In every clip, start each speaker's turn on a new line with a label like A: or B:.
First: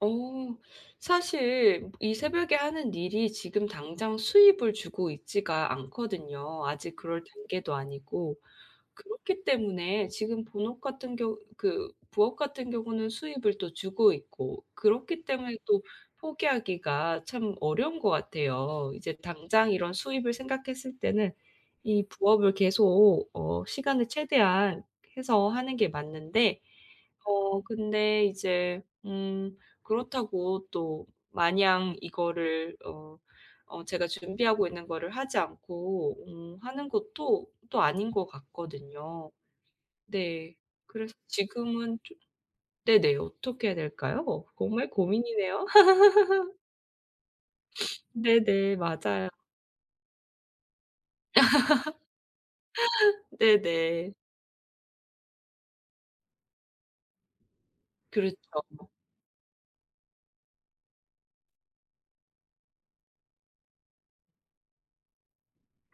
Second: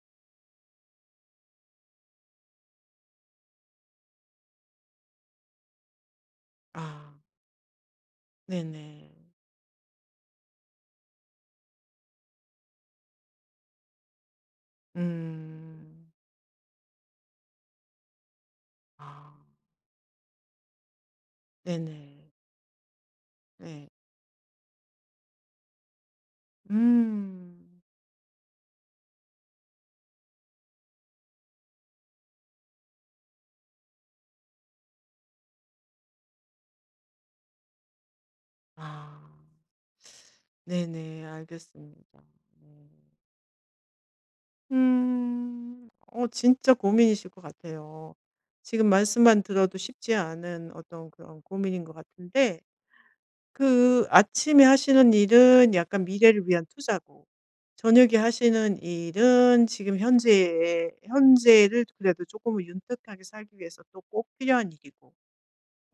A: 어 사실 이 새벽에 하는 일이 지금 당장 수입을 주고 있지가 않거든요 아직
B: 아.
A: 그럴 단계도 아니고.
B: 네네.
A: 그렇기 때문에 지금 본업 같은 경우 그 부업 같은 경우는 수입을 또 주고 있고 그렇기 때문에
B: 음.
A: 또 포기하기가 참 어려운 것 같아요. 이제
B: 아.
A: 당장 이런 수입을 생각했을 때는 이
B: 네네.
A: 부업을 계속 어
B: 네.
A: 시간을 최대한 해서 하는 게 맞는데
B: 음.
A: 어 근데 이제 음 그렇다고 또 마냥 이거를 어 어 제가 준비하고 있는 거를 하지 않고 음 하는 것도 또 아닌 것
B: 아.
A: 같거든요. 네. 그래서
B: 네네. 알겠습니다.
A: 지금은 좀
B: 네.
A: 네네. 어떻게 해야 될까요? 정말 고민이네요.
B: 음. 어 진짜 고민이실 것 같아요.
A: 네네
B: 지금
A: 맞아요.
B: 말씀만 들어도 쉽지 않은 어떤 그런 고민인 것 같은데 그
A: 네네.
B: 아침에 하시는 일은 약간 미래를 위한 투자고 저녁에 하시는
A: 그렇죠.
B: 일은 지금 현재에 현재를 그래도 쪼끔은 윤택하게 살기 위해서 또 꼭 필요한 일이고.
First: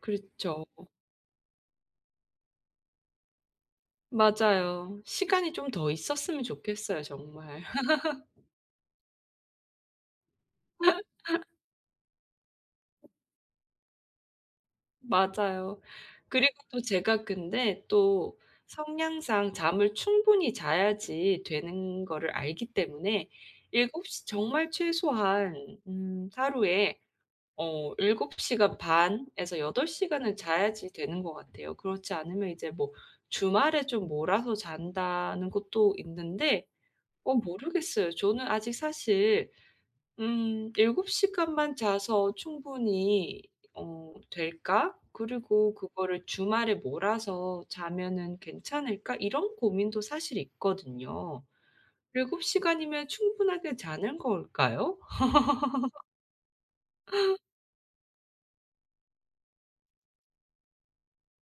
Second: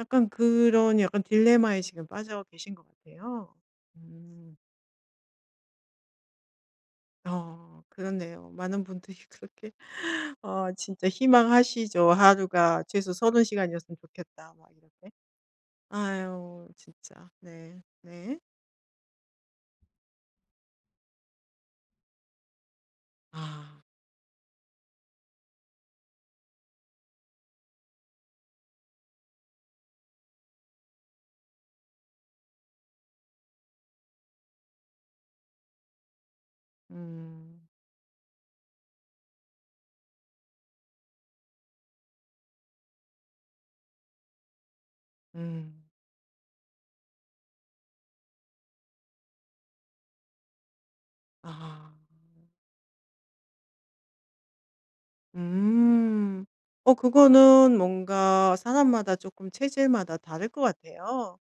B: 약간
A: 그렇죠.
B: 그런 약간 딜레마에 지금 빠져 계신 것 같아요. 음.
A: 맞아요. 시간이 좀 더 있었으면 좋겠어요 정말.
B: 어 그렇네요. 많은 분들이 그렇게 어 진짜 희망하시죠. '하루가 최소 30 시간이었으면 좋겠다.' 막 이렇게.
A: 맞아요. 그리고
B: 아유,
A: 또 제가
B: 진짜.
A: 근데
B: 네.
A: 또
B: 네.
A: 성향상 잠을 충분히 자야지 되는 거를 알기 때문에
B: 아.
A: 7 시 정말 최소한 음 하루에 어 7 시간 반에서 8 시간을 자야지 되는 것 같아요. 그렇지 않으면 이제 뭐 주말에 좀 몰아서 잔다는 것도 있는데 어
B: 음.
A: 모르겠어요. 저는 아직 사실 음 '7 시간만 자서 충분히 어 될까? 그리고
B: 음.
A: 그거를 주말에 몰아서 자면은 괜찮을까?' 이런 고민도 사실 있거든요.
B: 아.
A: 7 시간이면 충분하게 자는 걸까요?
B: 음. 어 그거는 뭔가 사람마다 쪼끔 체질마다 다를 것 같아요.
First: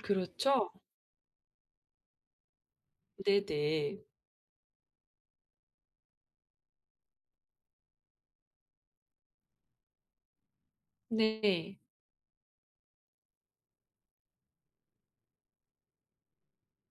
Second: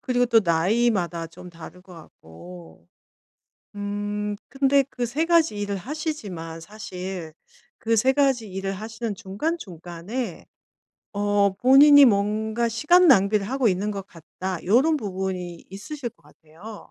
B: 그리고 또
A: 그렇죠.
B: 나이마다 좀 다를 것 같고.
A: 네네.
B: 음 근데 그 3 가지 일을 하시지만 사실 그 3 가지 일을 하시는 중간중간에 어
A: 네.
B: 본인이 뭔가 '시간 낭비를 하고 있는 것 같다.' 요런 부분이 있으실 것 같아요.